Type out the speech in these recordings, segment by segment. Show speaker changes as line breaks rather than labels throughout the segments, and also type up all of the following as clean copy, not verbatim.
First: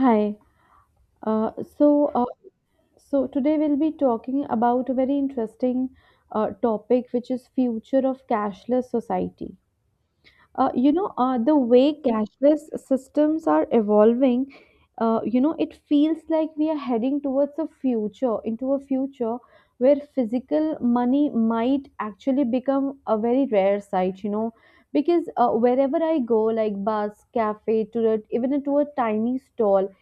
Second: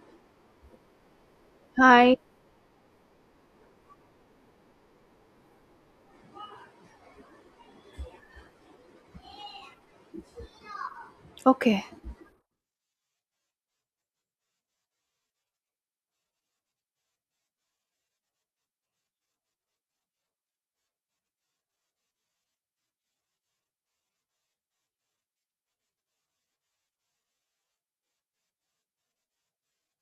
Hi. Uh, so,
Hi.
uh, so today we'll be talking about a very interesting topic, which is future of cashless society. The
Okay.
way cashless systems are evolving, it feels like we are heading towards a future where physical money might actually become a very rare sight. You know, because wherever I go, like bus, cafe, even to a tiny stall,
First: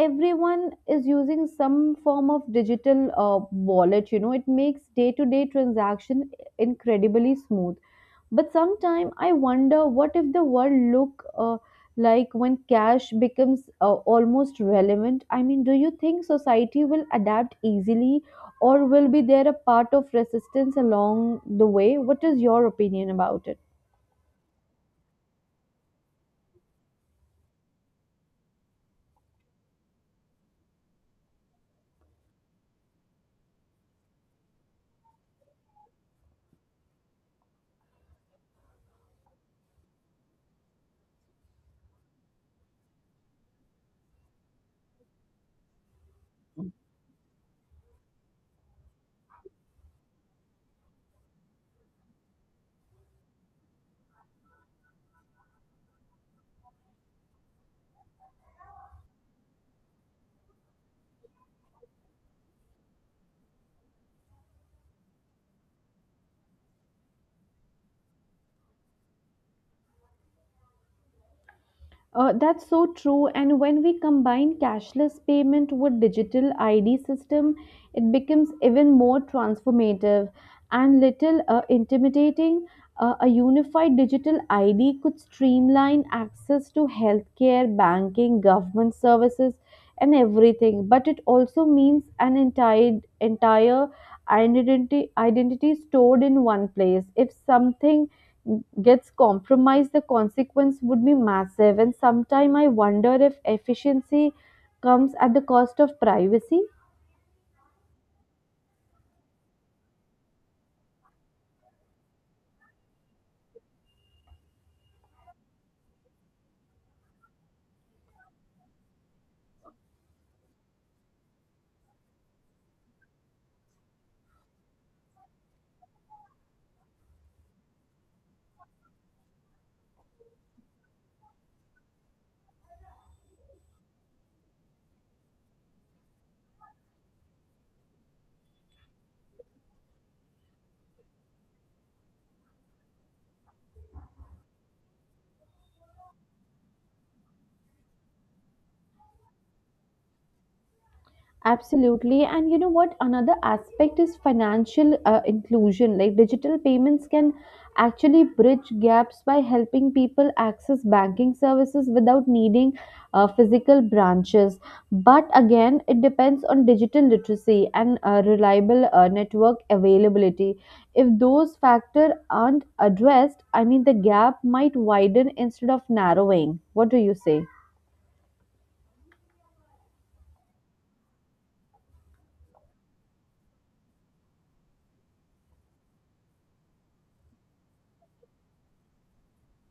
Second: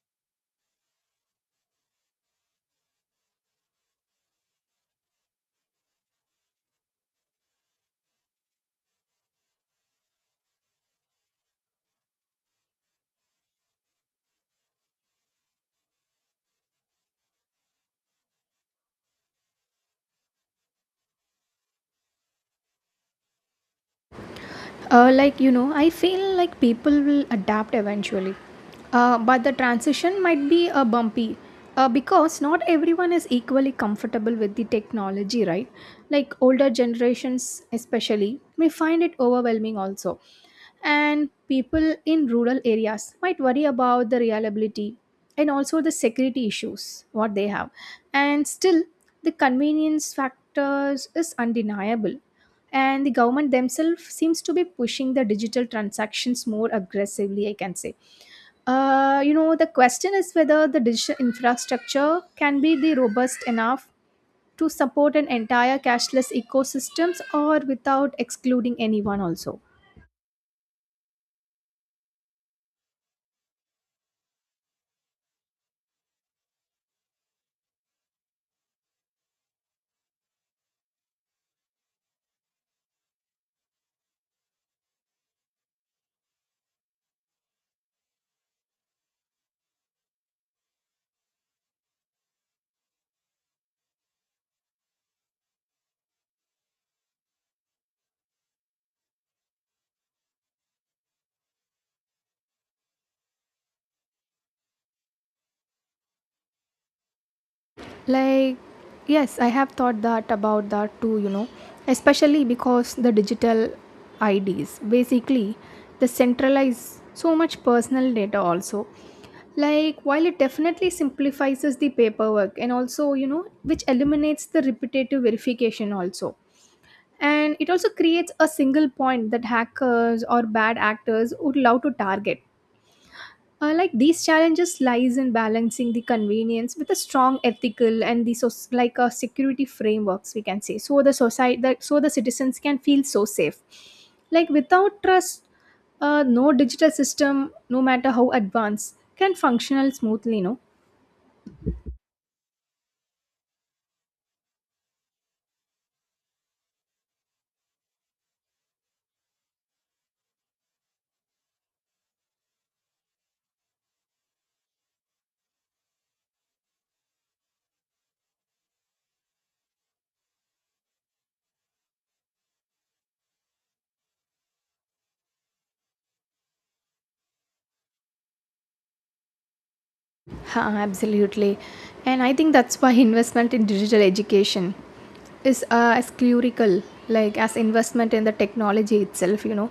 everyone is using some form of digital wallet. You know, it makes day to day transaction incredibly smooth, but sometimes I wonder what if the world look like when cash becomes almost relevant. I mean, do you think society will adapt easily, or will be there a part of resistance along the way? What is your opinion about it?
I feel like people will adapt eventually. But the transition might be bumpy because not everyone is equally comfortable with the technology, right? Like, older generations, especially, may find it overwhelming also. And people in rural areas might worry about the reliability and also the security issues, what they have. And still, the convenience factors is undeniable, and the government themselves seems to be pushing the digital transactions more aggressively, I can say. You know, the question is whether the digital infrastructure can be the robust enough to support an entire cashless ecosystems or without excluding anyone also.
That's so true. And when we combine cashless payment with digital ID system, it becomes even more transformative and little intimidating. A unified digital ID could streamline access to healthcare, banking, government services, and everything. But it also means an entire identity stored in one place. If something gets compromised, the consequence would be massive. And sometimes I wonder if efficiency comes at the cost of privacy.
Like, yes, I have thought that about that too, you know, especially because the digital IDs basically they centralize so much personal data also. Like, while it definitely simplifies the paperwork and also, you know, which eliminates the repetitive verification also. And it also creates a single point that hackers or bad actors would love to target. Like, these challenges lies in balancing the convenience with a strong ethical and the like security frameworks, we can say, so the society that so the citizens can feel so safe, like without trust. No digital system, no matter how advanced, can functional smoothly, no.
Absolutely. And you know what? Another aspect is financial inclusion. Like digital payments can actually bridge gaps by helping people access banking services without needing physical branches. But again, it depends on digital literacy and reliable network availability. If those factors aren't addressed, I mean, the gap might widen instead of narrowing. What do you say?
Ha, absolutely. And I think that's why investment in digital education is as clerical, like as investment in the technology itself, you know.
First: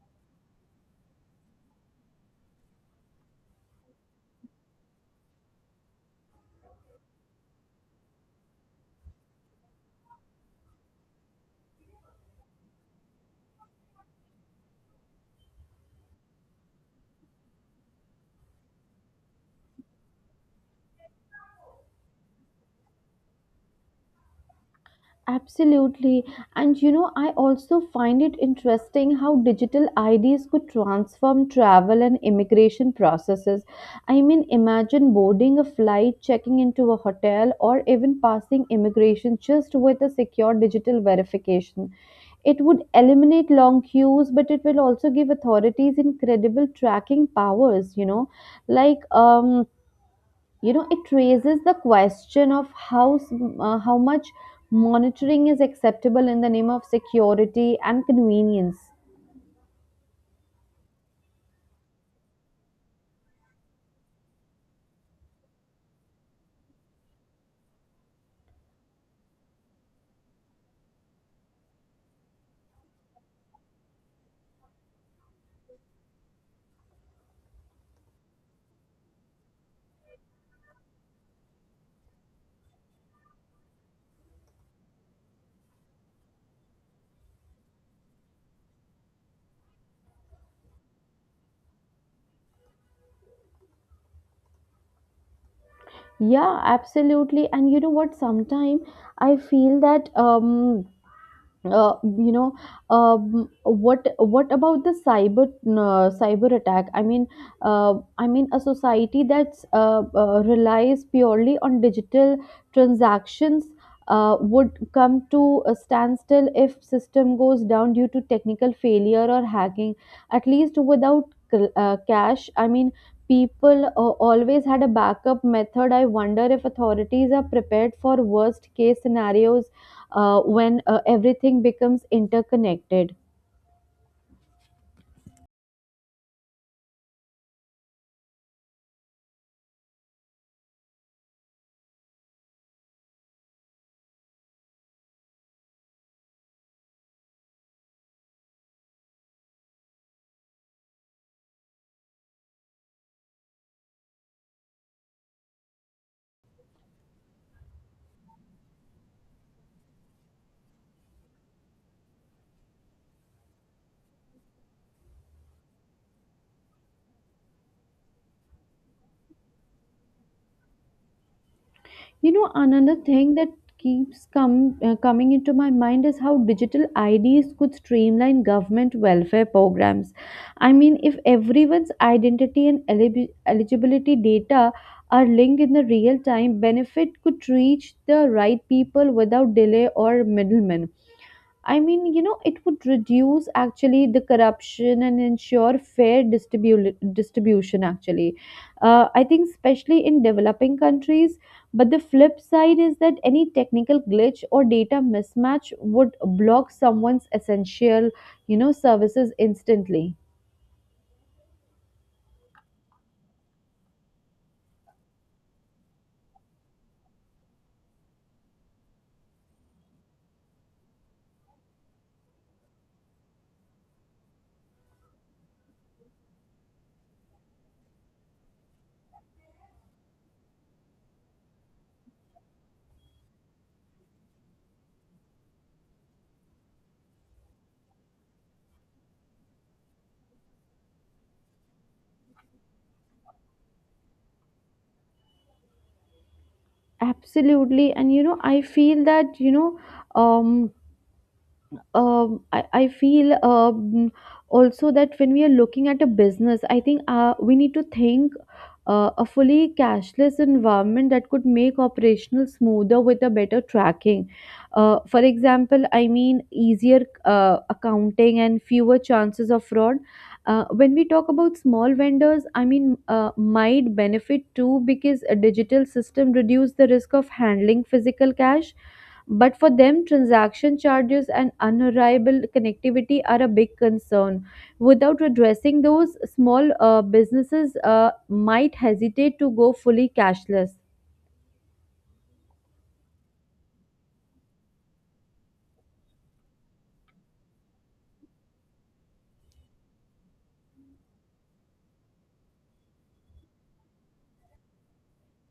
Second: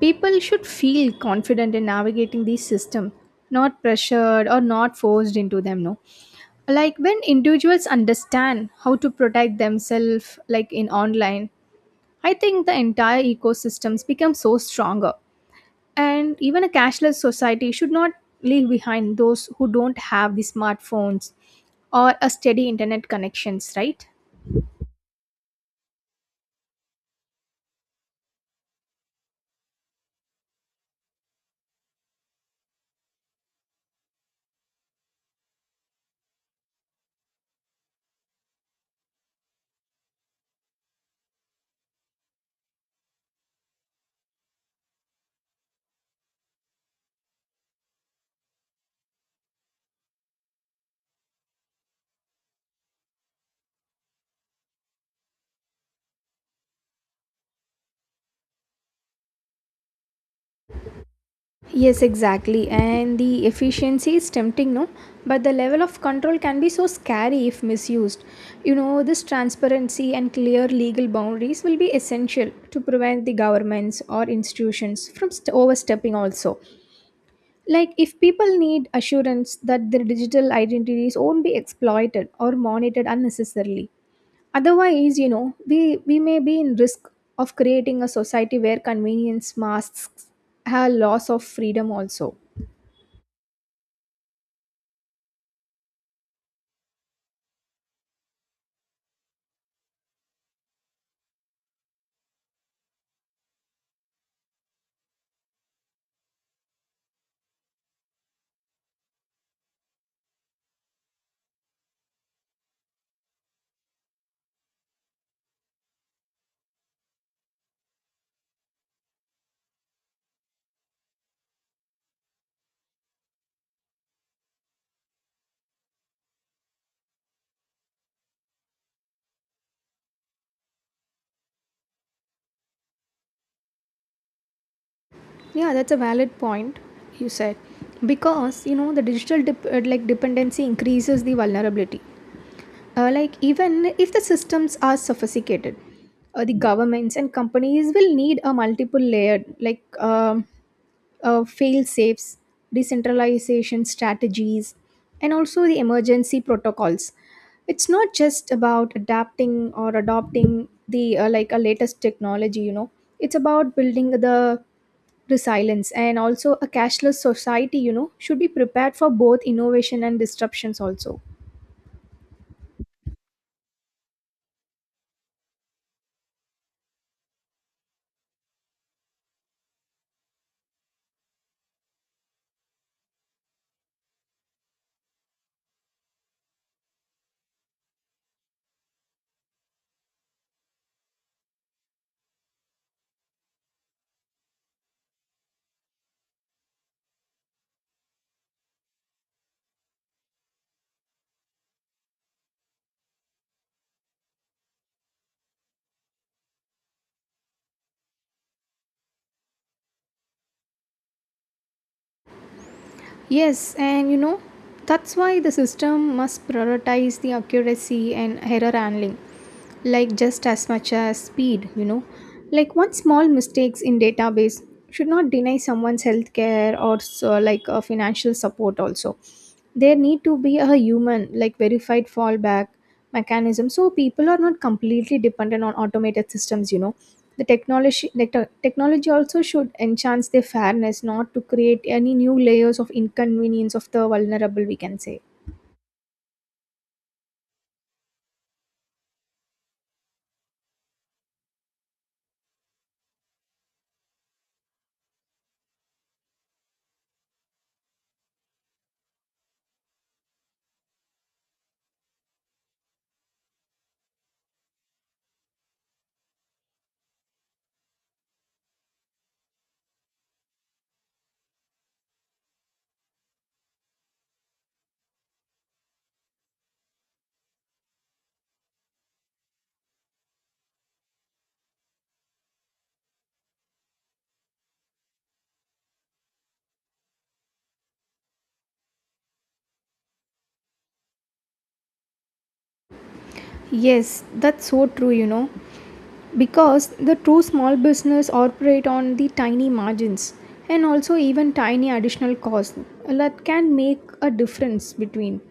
People should feel confident in navigating the system, not pressured or not forced into them, no. Like, when individuals understand how to protect themselves, like in online, I think the entire ecosystems become so stronger. And even a cashless society should not leave behind those who don't have the smartphones or a steady internet connections, right?
Absolutely. And you know, I also find it interesting how digital IDs could transform travel and immigration processes. I mean, imagine boarding a flight, checking into a hotel, or even passing immigration just with a secure digital verification. It would eliminate long queues, but it will also give authorities incredible tracking powers, you know, like, it raises the question of how much monitoring is acceptable in the name of security and convenience.
Yes, exactly. And the efficiency is tempting, no? But the level of control can be so scary if misused. You know, this transparency and clear legal boundaries will be essential to prevent the governments or institutions from overstepping, also. Like, if people need assurance that their digital identities won't be exploited or monitored unnecessarily. Otherwise, you know, we may be in risk of creating a society where convenience masks a loss of freedom also.
Yeah, absolutely. And you know what? Sometimes I feel that you know what about the cyber cyber attack? I mean, a society that's relies purely on digital transactions would come to a standstill if system goes down due to technical failure or hacking. At least without cash, I mean, people always had a backup method. I wonder if authorities are prepared for worst case scenarios when everything becomes interconnected.
Yeah, that's a valid point you said. Because, you know, the digital like dependency increases the vulnerability. Like, even if the systems are sophisticated, the governments and companies will need a multiple layered like fail safes, decentralization strategies, and also the emergency protocols. It's not just about adapting or adopting the like a latest technology. You know, it's about building the resilience and also a cashless society. You know, should be prepared for both innovation and disruptions also.
You know, another thing that keeps come coming into my mind is how digital IDs could streamline government welfare programs. I mean, if everyone's identity and eligibility data are linked in the real time, benefit could reach the right people without delay or middlemen. I mean, you know, it would reduce actually the corruption and ensure fair distribution, actually. I think, especially in developing countries. But the flip side is that any technical glitch or data mismatch would block someone's essential, you know, services instantly.
Yes, and you know, that's why the system must prioritize the accuracy and error handling, like just as much as speed, you know. Like, one small mistakes in database should not deny someone's healthcare or so like a financial support also. There need to be a human like verified fallback mechanism so people are not completely dependent on automated systems, you know. The technology, the technology also should enhance their fairness, not to create any new layers of inconvenience of the vulnerable, we can say.
Absolutely. And, you know, I feel that, you know, um, I feel also that when we are looking at a business, I think we need to think a fully cashless environment that could make operational smoother with a better tracking. For example, I mean easier accounting and fewer chances of fraud. When we talk about small vendors, I mean might benefit too because a digital system reduce the risk of handling physical cash, but for them, transaction charges and unreliable connectivity are a big concern. Without addressing those, small businesses might hesitate to go fully cashless.
Yes, that's so true, you know, because the true small business operate on the tiny margins and also even tiny additional costs that can make a difference between.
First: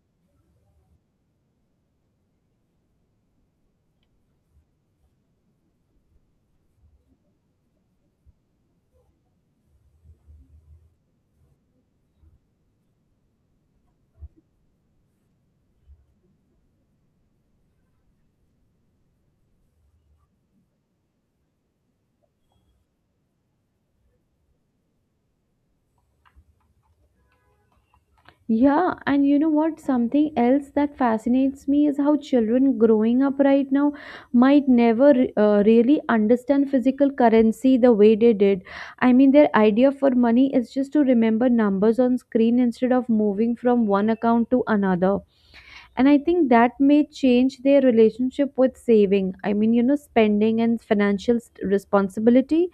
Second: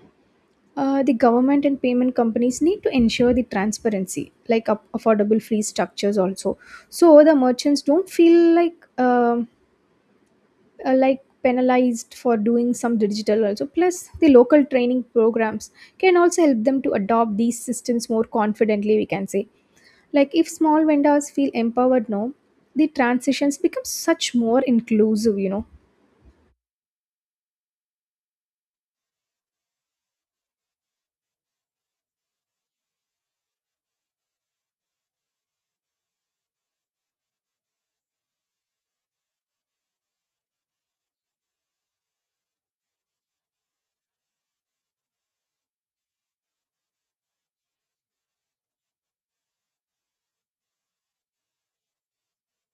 The government and payment companies need to ensure the transparency, like up affordable free structures also, so the merchants don't feel like penalized for doing some digital also. Plus, the local training programs can also help them to adopt these systems more confidently. We can say, like, if small vendors feel empowered, now the transitions become such more inclusive. You know,
Yeah, and you know what? Something else that fascinates me is how children growing up right now might never really understand physical currency the way they did. I mean, their idea for money is just to remember numbers on screen instead of moving from one account to another. And I think that may change their relationship with saving. I mean, you know, spending and financial responsibility.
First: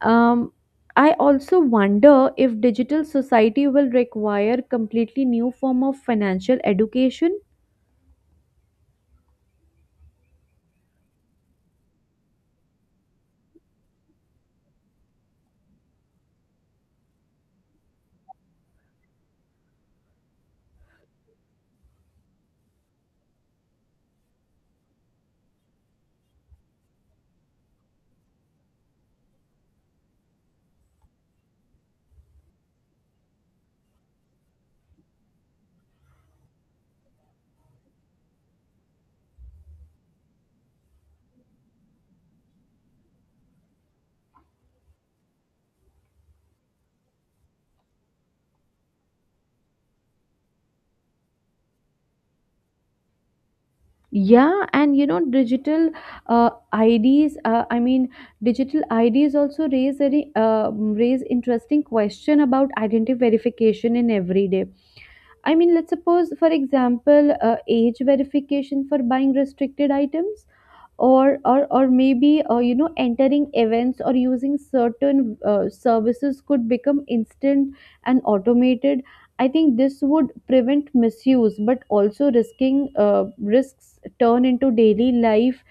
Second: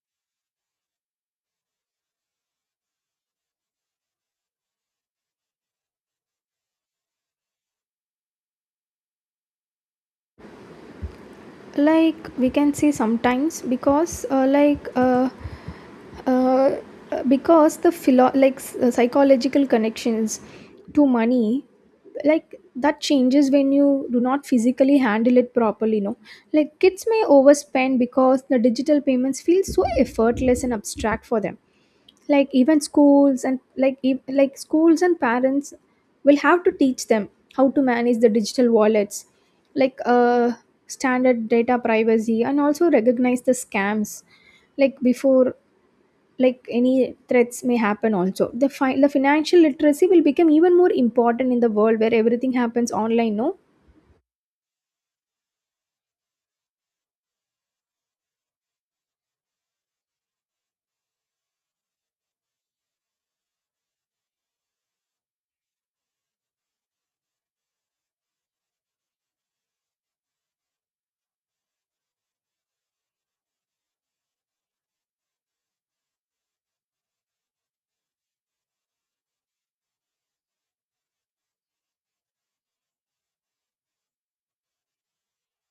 Um, I also wonder if digital society will require completely new form of financial education.
like we can say sometimes because like. Uh, because the psychological connections to money like that changes when you do not physically handle it properly, no. Like, kids may overspend because the digital payments feel so effortless and abstract for them. Like, even schools and like schools and parents will have to teach them how to manage the digital wallets, like uh standard data privacy, and also recognize the scams like before, like any threats may happen also. The the financial literacy will become even more important in the world where everything happens online, no.
Yeah, and you know, digital uh, IDs. I mean, digital IDs also raise interesting question about identity verification in everyday. I mean, let's suppose, for example, age verification for buying restricted items, or maybe you know, entering events or using certain services could become instant and automated. I think this would prevent misuse but also risking risks turn into daily life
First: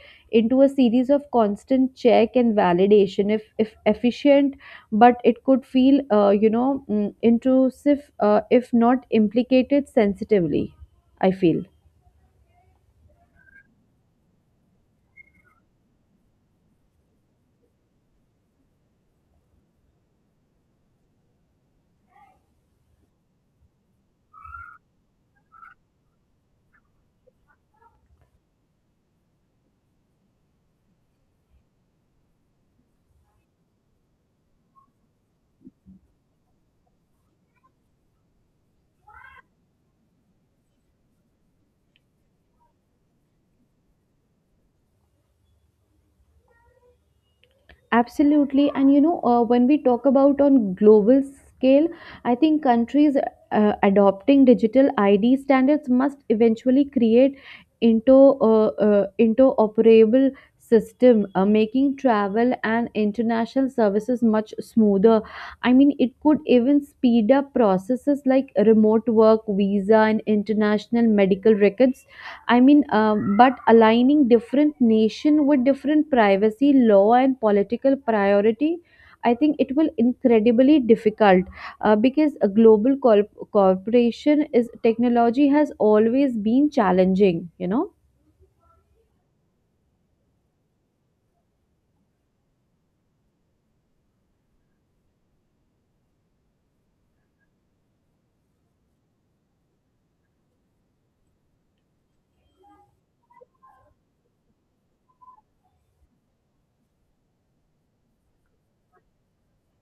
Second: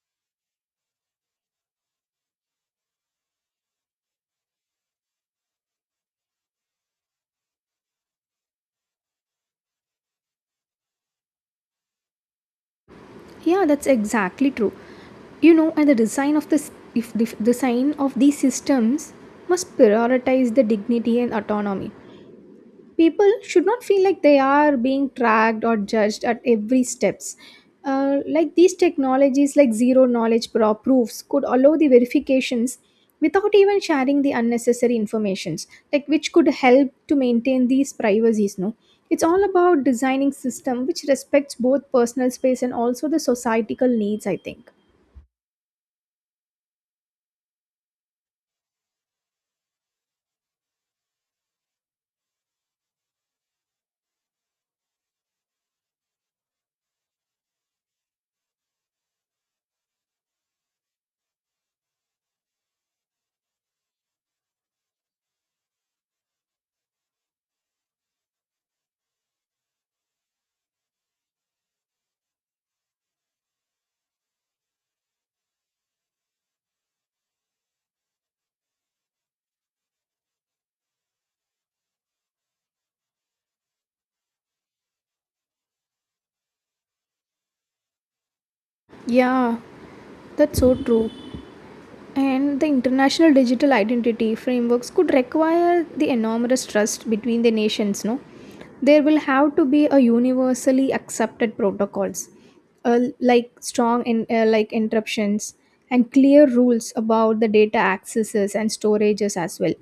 into a series of constant check and validation if efficient, but it could feel you know, intrusive if not implicated sensitively, I feel.
Yeah, that's exactly true, you know. And the design of this, if the design of these systems must prioritize the dignity and autonomy, people should not feel like they are being tracked or judged at every steps. Like, these technologies like zero knowledge proofs could allow the verifications without even sharing the unnecessary informations, like which could help to maintain these privacies, no. It's all about designing system which respects both personal space and also the societal needs, I think.
Absolutely. And you know, when we talk about on global scale, I think countries adopting digital ID standards must eventually create into interoperable system, making travel and international services much smoother. I mean, it could even speed up processes like remote work, visa, and international medical records. I mean, but aligning different nation with different privacy law and political priority, I think it will incredibly difficult because a global corporation is technology has always been challenging. You know.
Yeah, that's so true. And the international digital identity frameworks could require the enormous trust between the nations, no? There will have to be a universally accepted protocols, like strong like interruptions, and clear rules about the data accesses and storages as well.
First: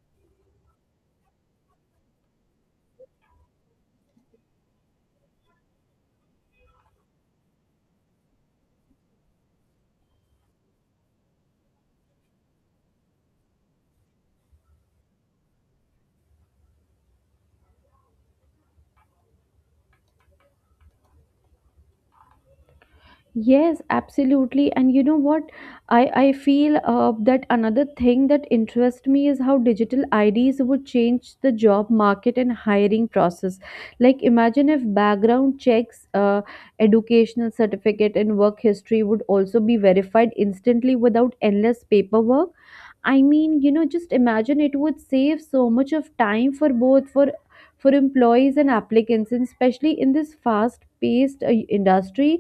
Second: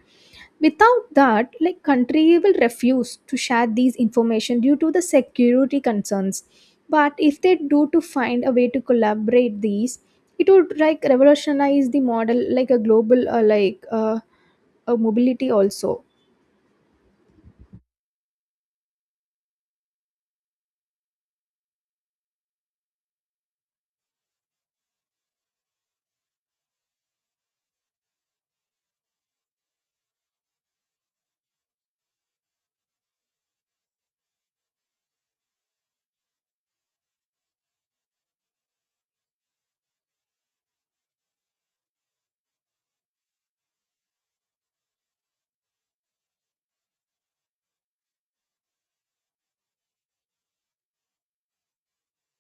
Without that, like, country will refuse to share these information due to the security concerns. But if they do to find a way to collaborate these, it would like revolutionize the model like a global a mobility also.
Yes, absolutely. And you know what? I feel that another thing that interests me is how digital IDs would change the job market and hiring process. Like, imagine if background checks, educational certificate, and work history would also be verified instantly without endless paperwork. I mean, you know, just imagine it would save so much of time for both for employees and applicants, and especially in this fast-paced industry.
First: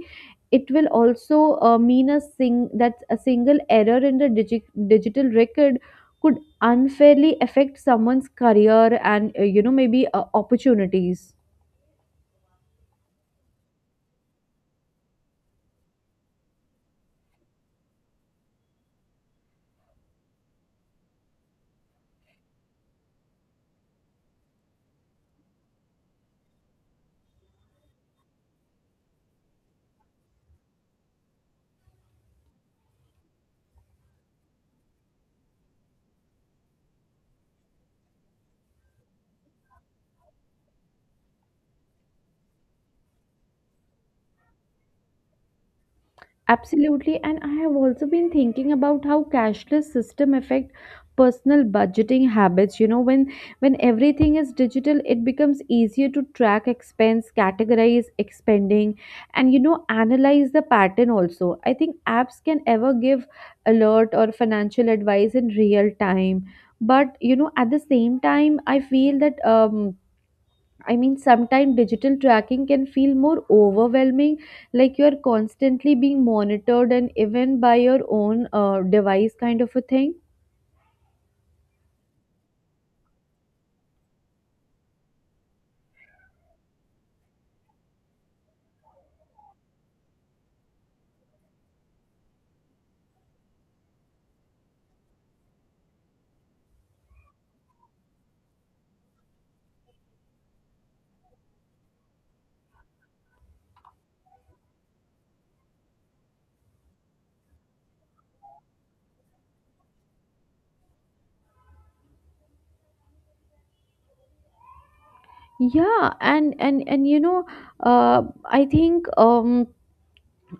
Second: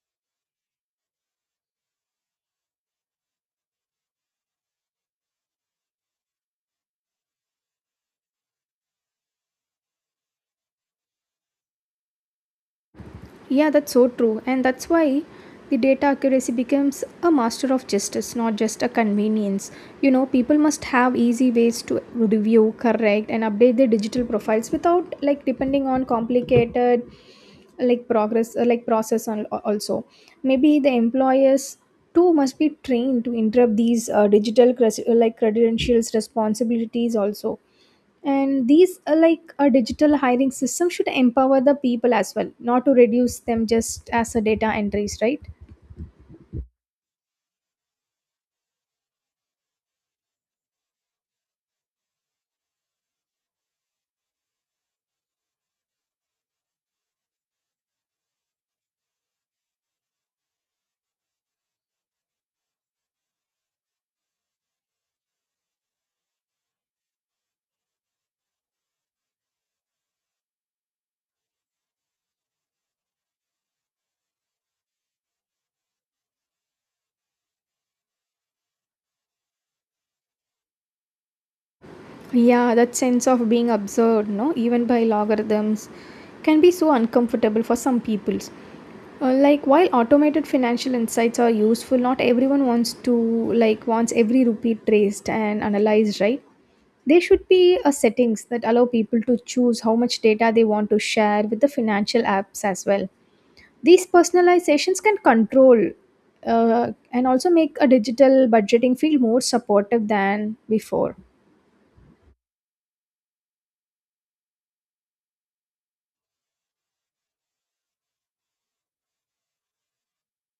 It will also mean a single error in the digital record could unfairly affect someone's career and you know, maybe opportunities.
Yeah, that's so true. And that's why the data accuracy becomes a master of justice, not just a convenience. You know, people must have easy ways to review, correct, and update their digital profiles without like depending on complicated like progress like process on also. Maybe the employers too must be trained to interrupt these digital like credentials responsibilities also. And these are like a digital hiring system should empower the people as well, not to reduce them just as a data entries, right?
Absolutely, and I have also been thinking about how cashless system affect personal budgeting habits. You know, when everything is digital, it becomes easier to track expense, categorize expending, and you know, analyze the pattern also. I think apps can ever give alert or financial advice in real time. But you know, at the same time, I feel that I mean, sometimes digital tracking can feel more overwhelming, like you're constantly being monitored and even by your own device, kind of a thing.
Yeah, that sense of being observed, no, even by logarithms can be so uncomfortable for some peoples. Like, while automated financial insights are useful, not everyone wants to like wants every rupee traced and analyzed, right? There should be a settings that allow people to choose how much data they want to share with the financial apps as well. These personalizations can control and also make a digital budgeting feel more supportive than before.
Yeah, and you know, uh, I think um,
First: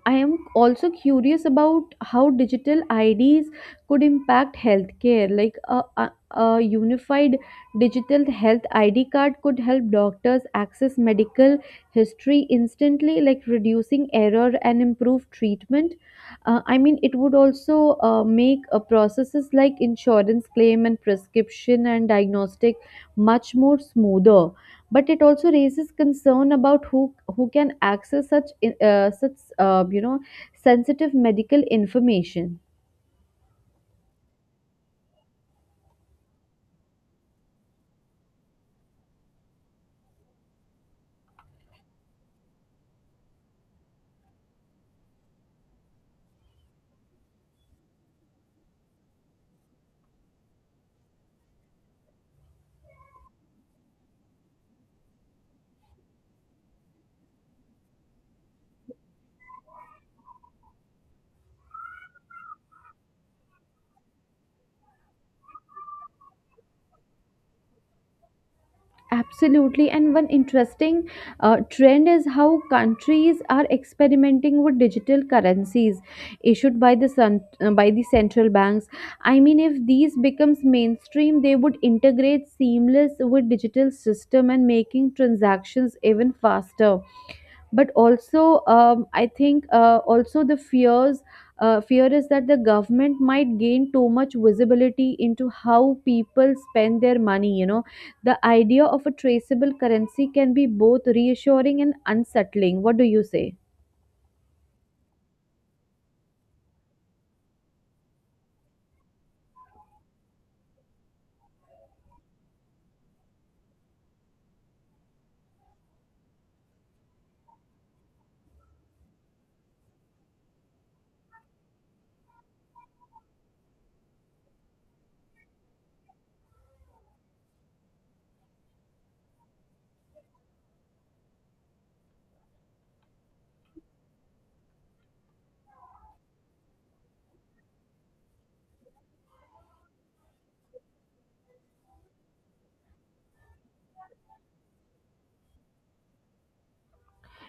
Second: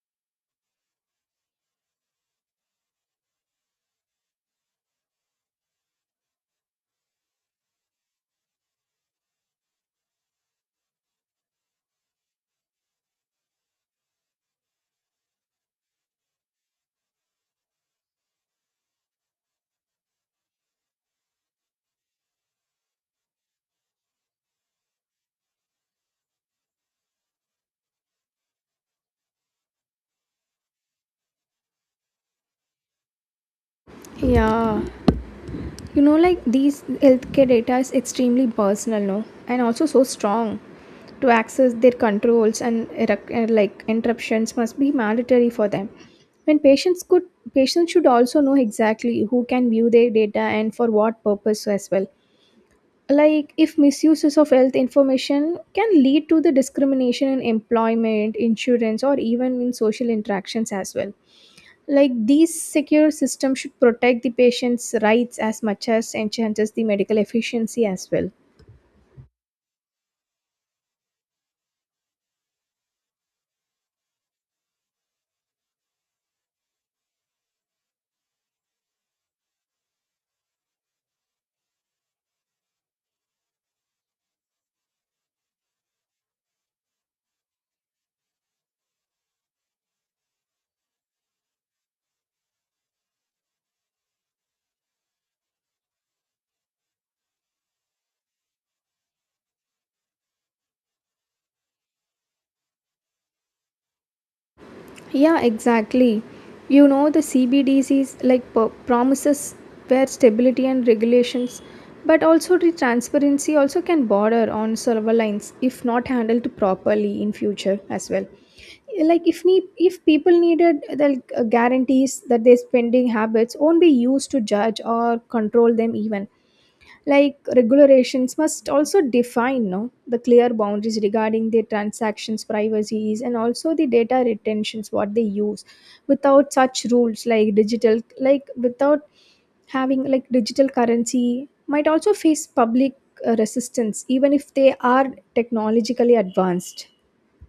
I am also curious about how digital IDs could impact healthcare. Like a unified digital health ID card could help doctors access medical history instantly, like reducing error and improve treatment. I mean, it would also make processes like insurance claim and prescription and diagnostic much more smoother, but it also raises concern about who can access such you know, sensitive medical information.
Yeah, you know, like these healthcare data is extremely personal, no, and also so strong. To access their controls and like interruptions must be mandatory for them. When patients should also know exactly who can view their data and for what purpose as well. Like, if misuses of health information can lead to the discrimination in employment insurance or even in social interactions as well. Like, these secure systems should protect the patient's rights as much as enhances the medical efficiency as well.
Absolutely, and one interesting trend is how countries are experimenting with digital currencies issued by by the central banks. I mean, if these becomes mainstream, they would integrate seamless with digital system and making transactions even faster. But also, I think also the fear is that the government might gain too much visibility into how people spend their money. You know, the idea of a traceable currency can be both reassuring and unsettling. What do you say?
Yeah, exactly. You know, the CBDCs like promises where stability and regulations, but also the transparency also can border on server lines if not handled properly in future as well. Like, if people needed the guarantees that their spending habits won't be used to judge or control them even. Like, regulations must also define, no, the clear boundaries regarding their transactions, privacies, and also the data retentions what they use. Without such rules, like without having like digital currency, might also face public resistance, even if they are technologically advanced.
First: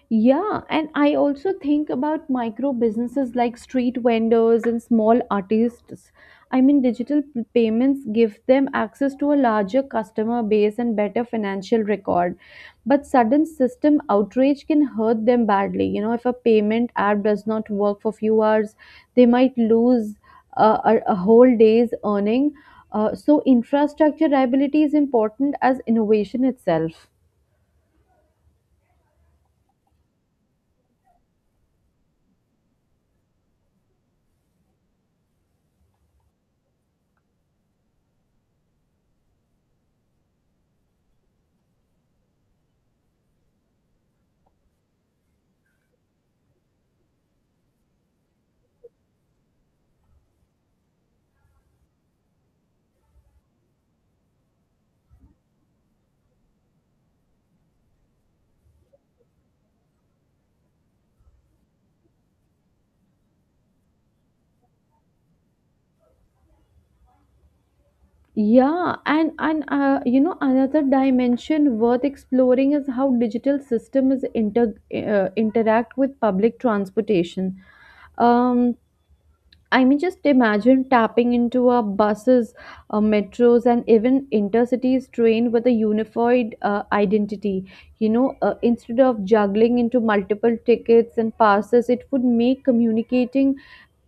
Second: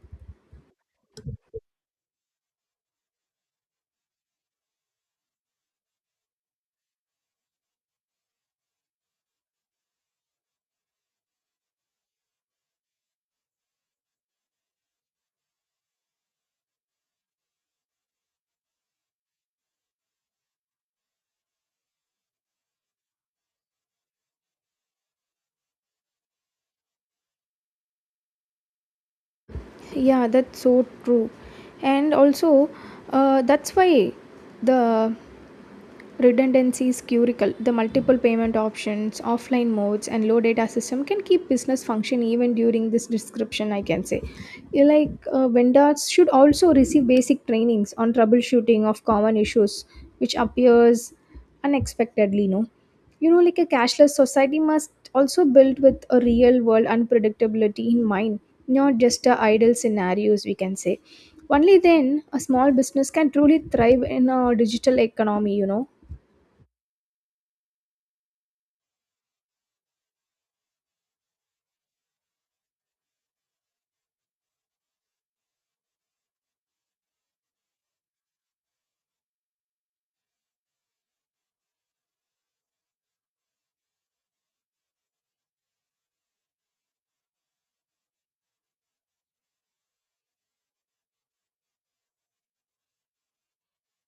Yeah, and I also think about micro businesses like street vendors and small artists. I mean, digital payments give them access to a larger customer base and better financial record. But sudden system outrage can hurt them badly. You know, if a payment app does not work for few hours, they might lose a whole day's earning. So infrastructure liability is important as innovation itself.
Yeah, that's so true. And also, that's why the Redundancy is critical. The multiple payment options, offline modes, and low data system can keep business function even during this description. I can say, you like vendors should also receive basic trainings on troubleshooting of common issues which appears unexpectedly. No, you know, like a cashless society must also build with a real world unpredictability in mind, not just a idle scenarios. We can say. Only then a small business can truly thrive in a digital economy, you know.
Yeah, and you know, another dimension worth exploring is how digital systems interact with public transportation. Um, I mean, just imagine tapping into our buses, metros, and even intercities train with a unified identity. You know, instead of juggling into multiple tickets and passes, it would make communicating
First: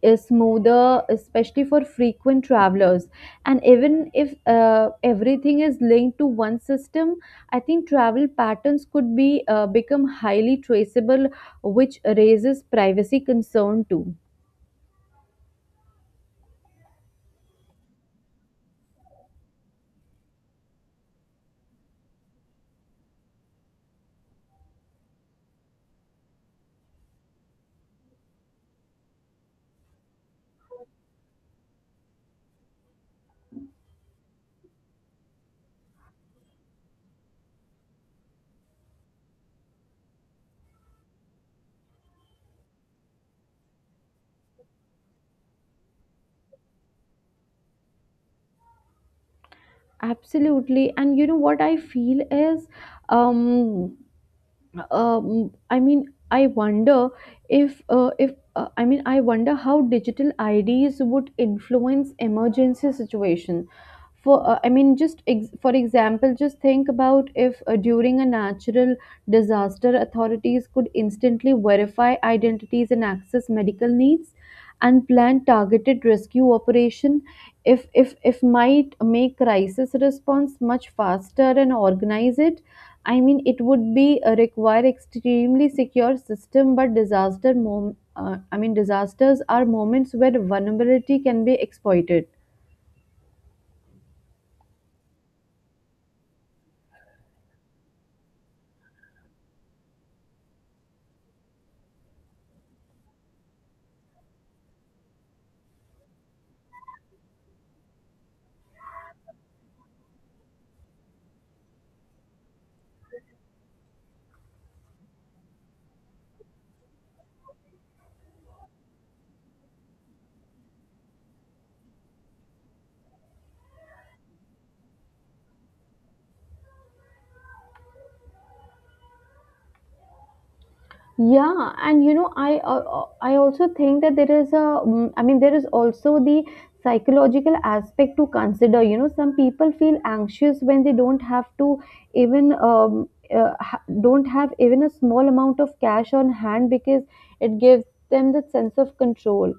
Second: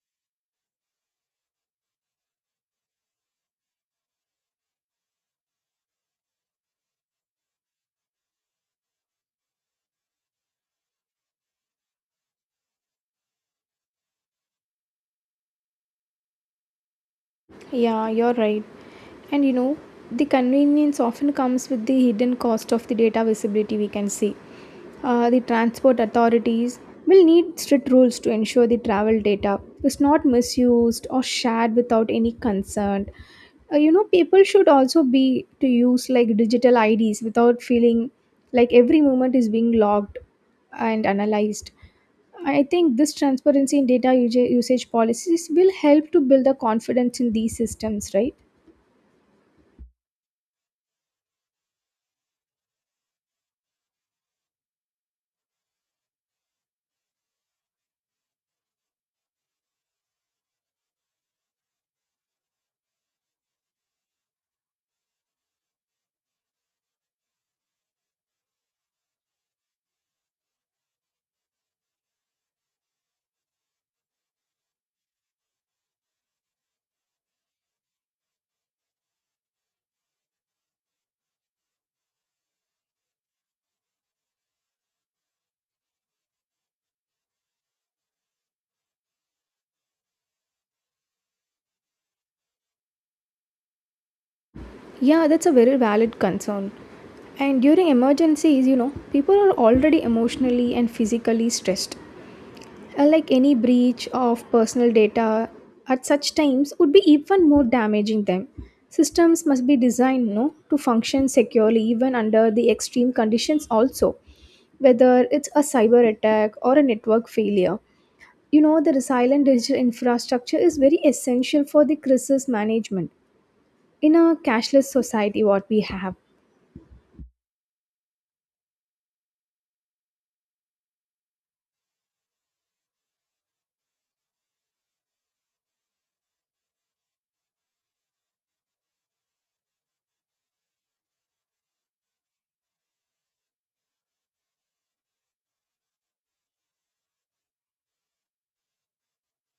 is smoother, especially for frequent travelers. And even if everything is linked to one system, I think travel patterns could be become highly traceable, which raises privacy concern too.
Yeah, you're right. And you know, the convenience often comes with the hidden cost of the data visibility, we can see. The transport authorities will need strict rules to ensure the travel data is not misused or shared without any consent. You know, people should also be to use like digital IDs without feeling like every moment is being logged and analyzed. I think this transparency in data usage policies will help to build the confidence in these systems, right?
Absolutely, and you know what I feel is. Um, I mean, I wonder if I mean, I wonder how digital IDs would influence emergency situation. For I mean, for example, just think about if during a natural disaster, authorities could instantly verify identities and access medical needs, and plan targeted rescue operation. If might make crisis response much faster and organize it. It would be require extremely secure system, but disasters are moments where vulnerability can be exploited.
Yeah, that's a very valid concern. And during emergencies, you know, people are already emotionally and physically stressed. Like, any breach of personal data at such times would be even more damaging them. Systems must be designed, you know, to function securely even under the extreme conditions also, whether it's a cyber attack or a network failure. You know, the resilient digital infrastructure is very essential for the crisis management in a cashless society what we have.
Yeah, and you know, I also think that there is a, mm, I mean, there is also the psychological aspect to consider. You know, some people feel anxious when they don't have to even don't have even a small amount of cash on hand because it gives them the sense of control.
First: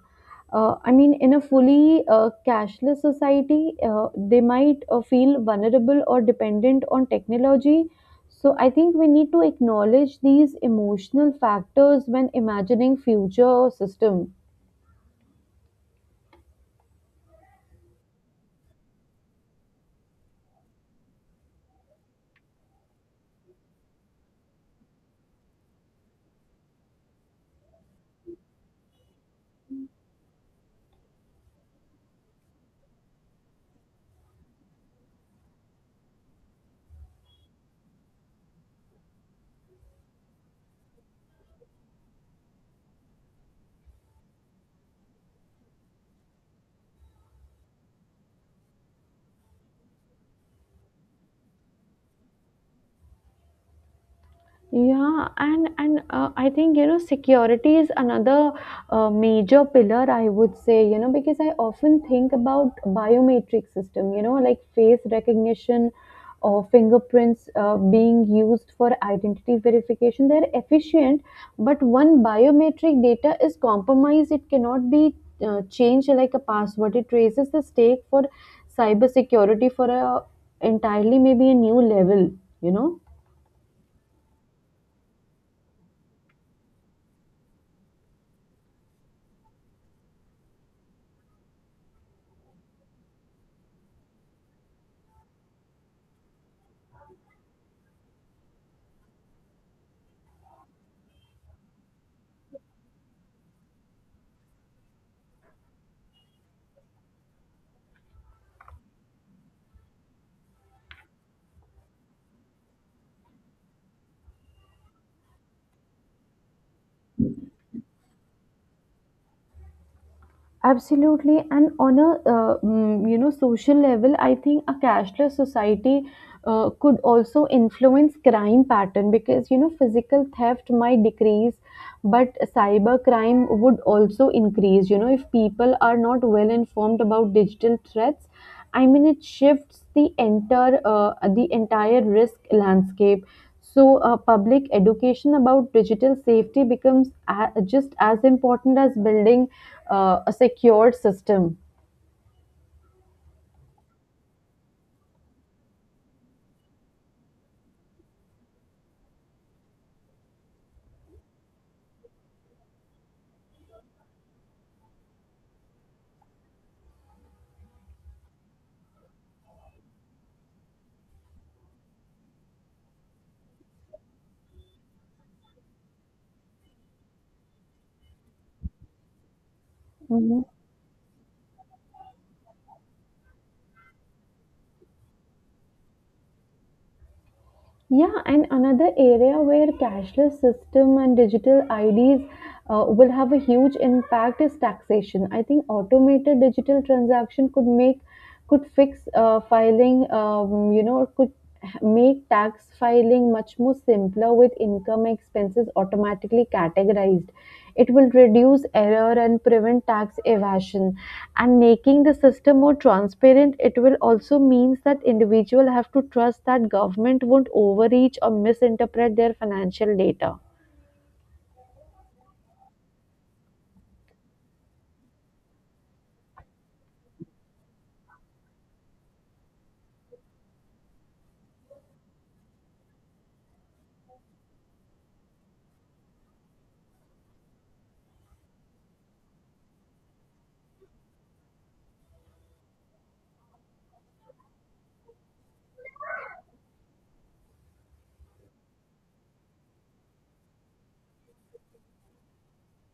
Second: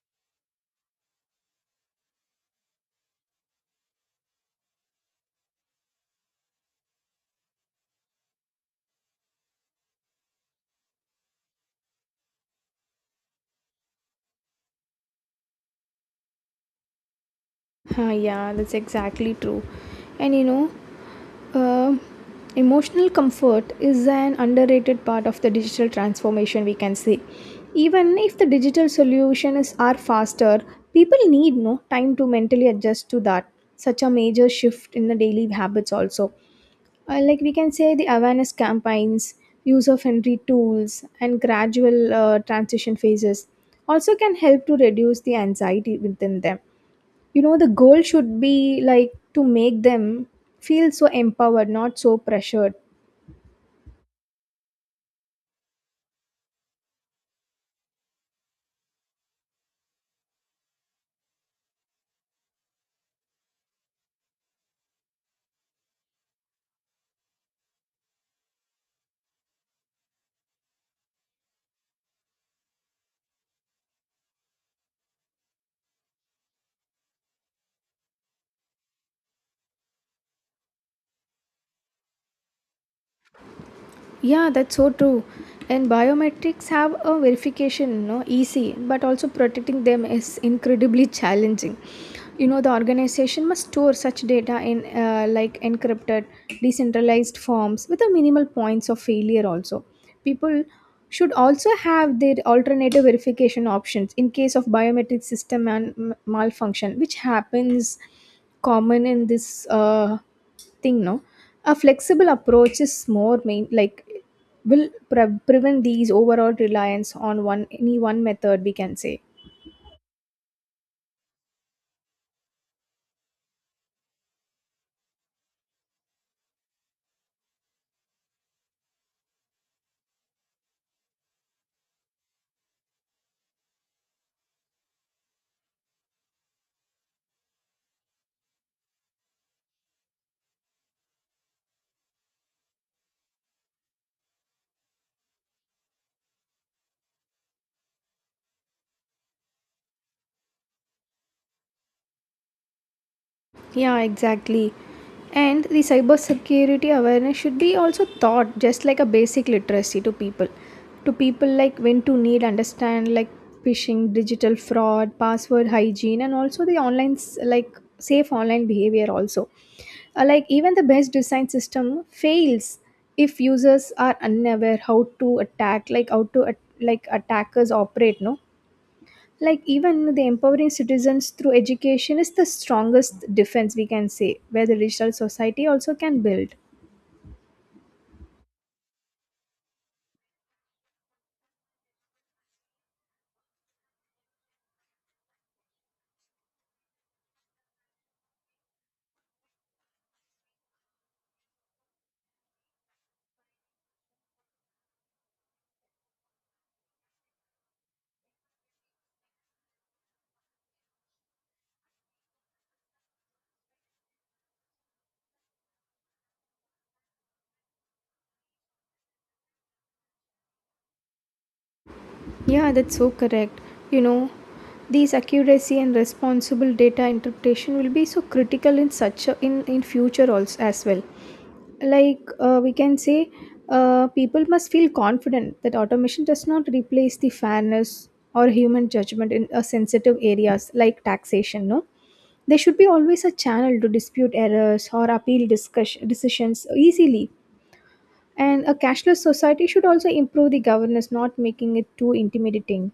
In a fully cashless society, they might feel vulnerable or dependent on technology, so I think we need to acknowledge these emotional factors when imagining future system.
Ah, yeah, that's exactly true. And you know, uh, emotional comfort is an underrated part of the digital transformation we can say. Even if the digital solutions are faster, people need no time to mentally adjust to that, such a major shift in the daily habits also. Like we can say, the awareness campaigns, use of friendly tools and gradual transition phases also can help to reduce the anxiety within them. You know, the goal should be like to make them feel so empowered, not so pressured.
Yeah, and I think, you know, security is another major pillar I would say, you know, because I often think about biometric system, you know, like face recognition or fingerprints being used for identity verification. They're efficient, but one biometric data is compromised, it cannot be changed like a password. It raises the stake for cybersecurity for a entirely maybe a new level, you know.
Yeah, that's so true. And biometrics have a verification, no, easy, but also protecting them is incredibly challenging. You know, the organization must store such data in like encrypted, decentralized forms with a minimal points of failure. Also, people should also have their alternative verification options in case of biometric system and malfunction, which happens common in this thing no. A flexible approach is more main, like will prevent these overall reliance on one any one method we can say.
Absolutely, and on a you know, social level, I think a cashless society could also influence crime pattern, because you know physical theft might decrease, but cyber crime would also increase. You know, if people are not well informed about digital threats, I mean it shifts the entire risk landscape. So, public education about digital safety becomes just as important as building a secure system.
Yeah, exactly. And the cyber security awareness should be also taught just like a basic literacy to people, to people like when to need understand like phishing, digital fraud, password hygiene and also the like safe online behavior also. Like even the best design system fails if users are unaware how to attack, like how to like attackers operate no. Like even the
Hmm.
empowering citizens through education is the strongest defense we can say, where the digital society also can build.
Yeah, and another area where cashless system and digital IDs will have a huge impact is taxation. I think automated digital transaction could fix could make tax filing much more simpler with income expenses automatically categorized. It will reduce error and prevent tax evasion. And making the system more transparent, it will also means that individuals have to trust that government won't overreach or misinterpret their financial data.
Yeah, that's so correct. You know, these accuracy and responsible data interpretation will be so critical in such a, in future also as well. Like we can say, people must feel confident that automation does not replace the fairness or human judgment in sensitive areas like taxation. No, there should be always a channel to dispute errors or appeal discussion, decisions easily. And a cashless society should also improve the governance, not making it too intimidating.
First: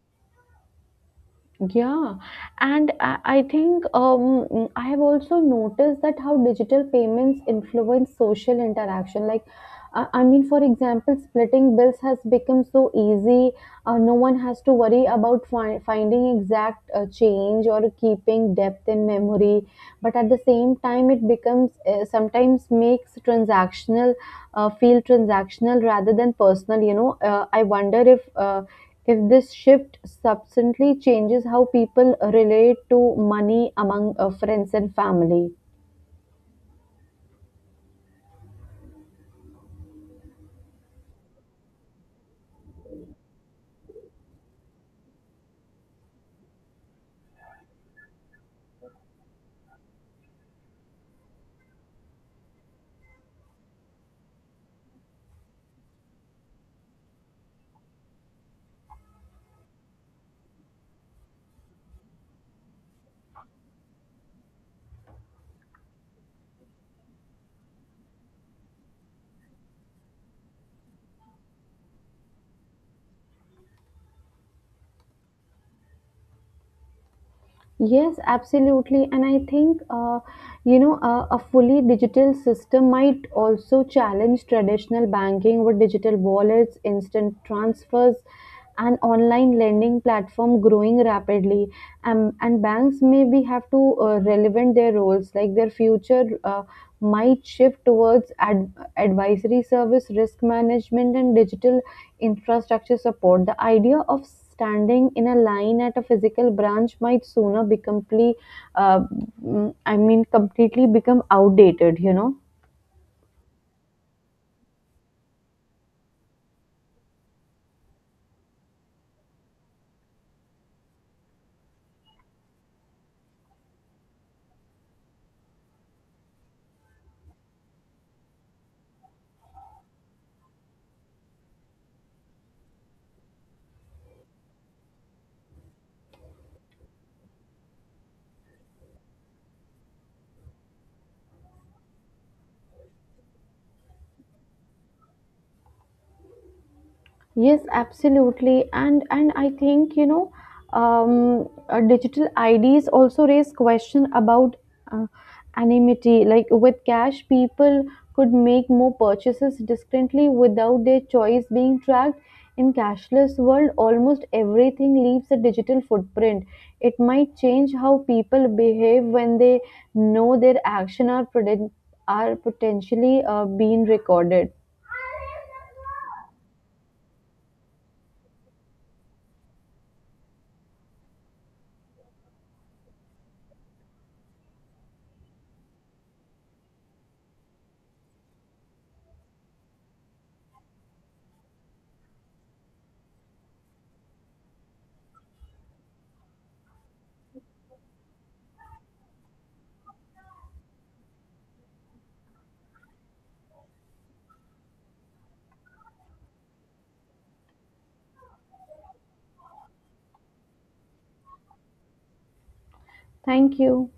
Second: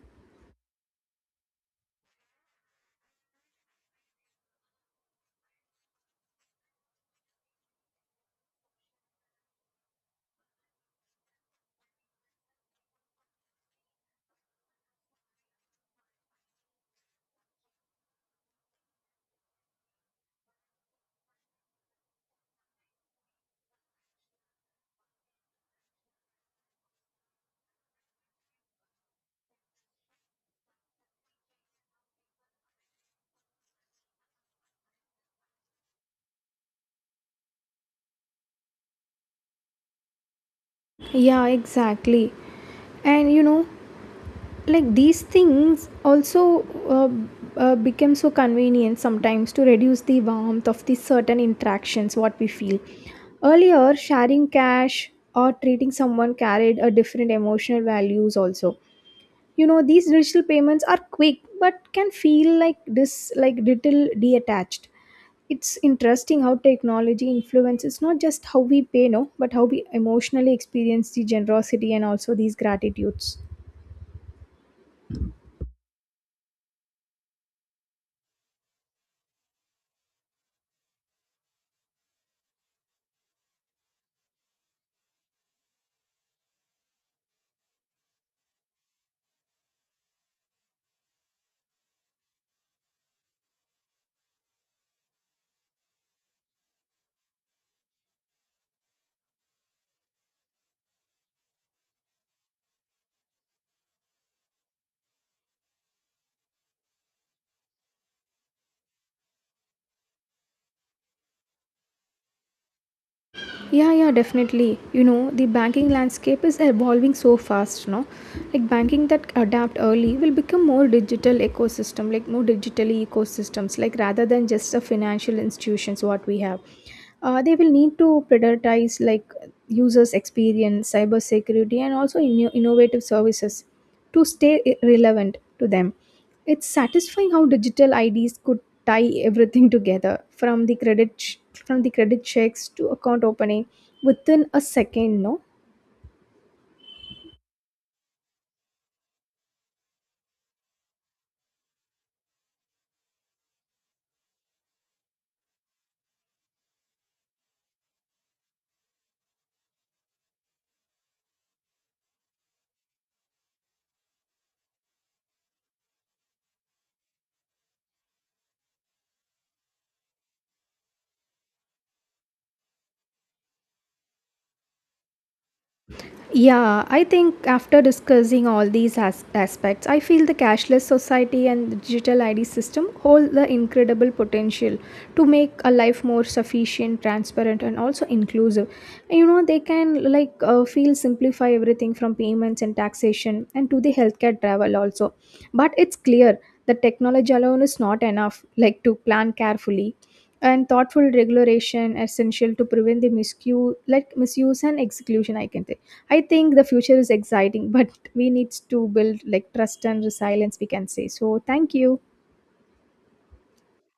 Yeah, and I think I have also noticed that how digital payments influence social interaction. Like, for example, splitting bills has become so easy. No one has to worry about finding exact change or keeping depth in memory. But at the same time, it becomes sometimes makes transactional feel transactional rather than personal. You know, I wonder if this shift substantially changes how people relate to money among friends and family.
Yeah, exactly. And you know, like these things also become so convenient sometimes to reduce the warmth of the certain interactions, what we feel. Earlier, sharing cash or treating someone carried a different emotional values also. You know, these digital payments are quick but can feel like this, like little detached. It's interesting how technology influences not just how we pay no, but how we emotionally experience the generosity and also these gratitudes.
Yes, absolutely. And I think, you know, a fully digital system might also challenge traditional banking with digital wallets, instant transfers, and online lending platform growing rapidly. And banks maybe have to relevant their roles, like their future. Might shift towards advisory service, risk management, and digital infrastructure support. The idea of standing in a line at a physical branch might sooner become uh, completely become outdated, you know.
Yeah, yeah, definitely. You know, the banking landscape is evolving so fast, no? Like banking that adapt early will become more digital ecosystem, like more digitally ecosystems, like rather than just a financial institutions what we have. They will need to prioritize like users experience, cyber security, and also innovative services to stay relevant to them. It's satisfying how digital IDs could tie everything together from the credit ch- from the credit checks to account opening within a second, no?
Yes, absolutely. And I think, you know, digital IDs also raise question about uh, anonymity. Like with cash, people could make more purchases discreetly without their choice being tracked. In cashless world, almost everything leaves a digital footprint. It might change how people behave when they know their action are, are potentially being recorded.
Yeah, I think after discussing all these aspects, I feel the cashless society and the digital ID system hold the incredible potential to make a life more sufficient, transparent, and also inclusive. You know, they can like feel simplify everything from payments and taxation and to the healthcare travel also. But it's clear that technology alone is not enough, like to plan carefully and thoughtful regulation essential to prevent the miscue, like misuse and execution I can say. I think the future is exciting but we need to build like trust and resilience we can say. So thank you.
Thank you.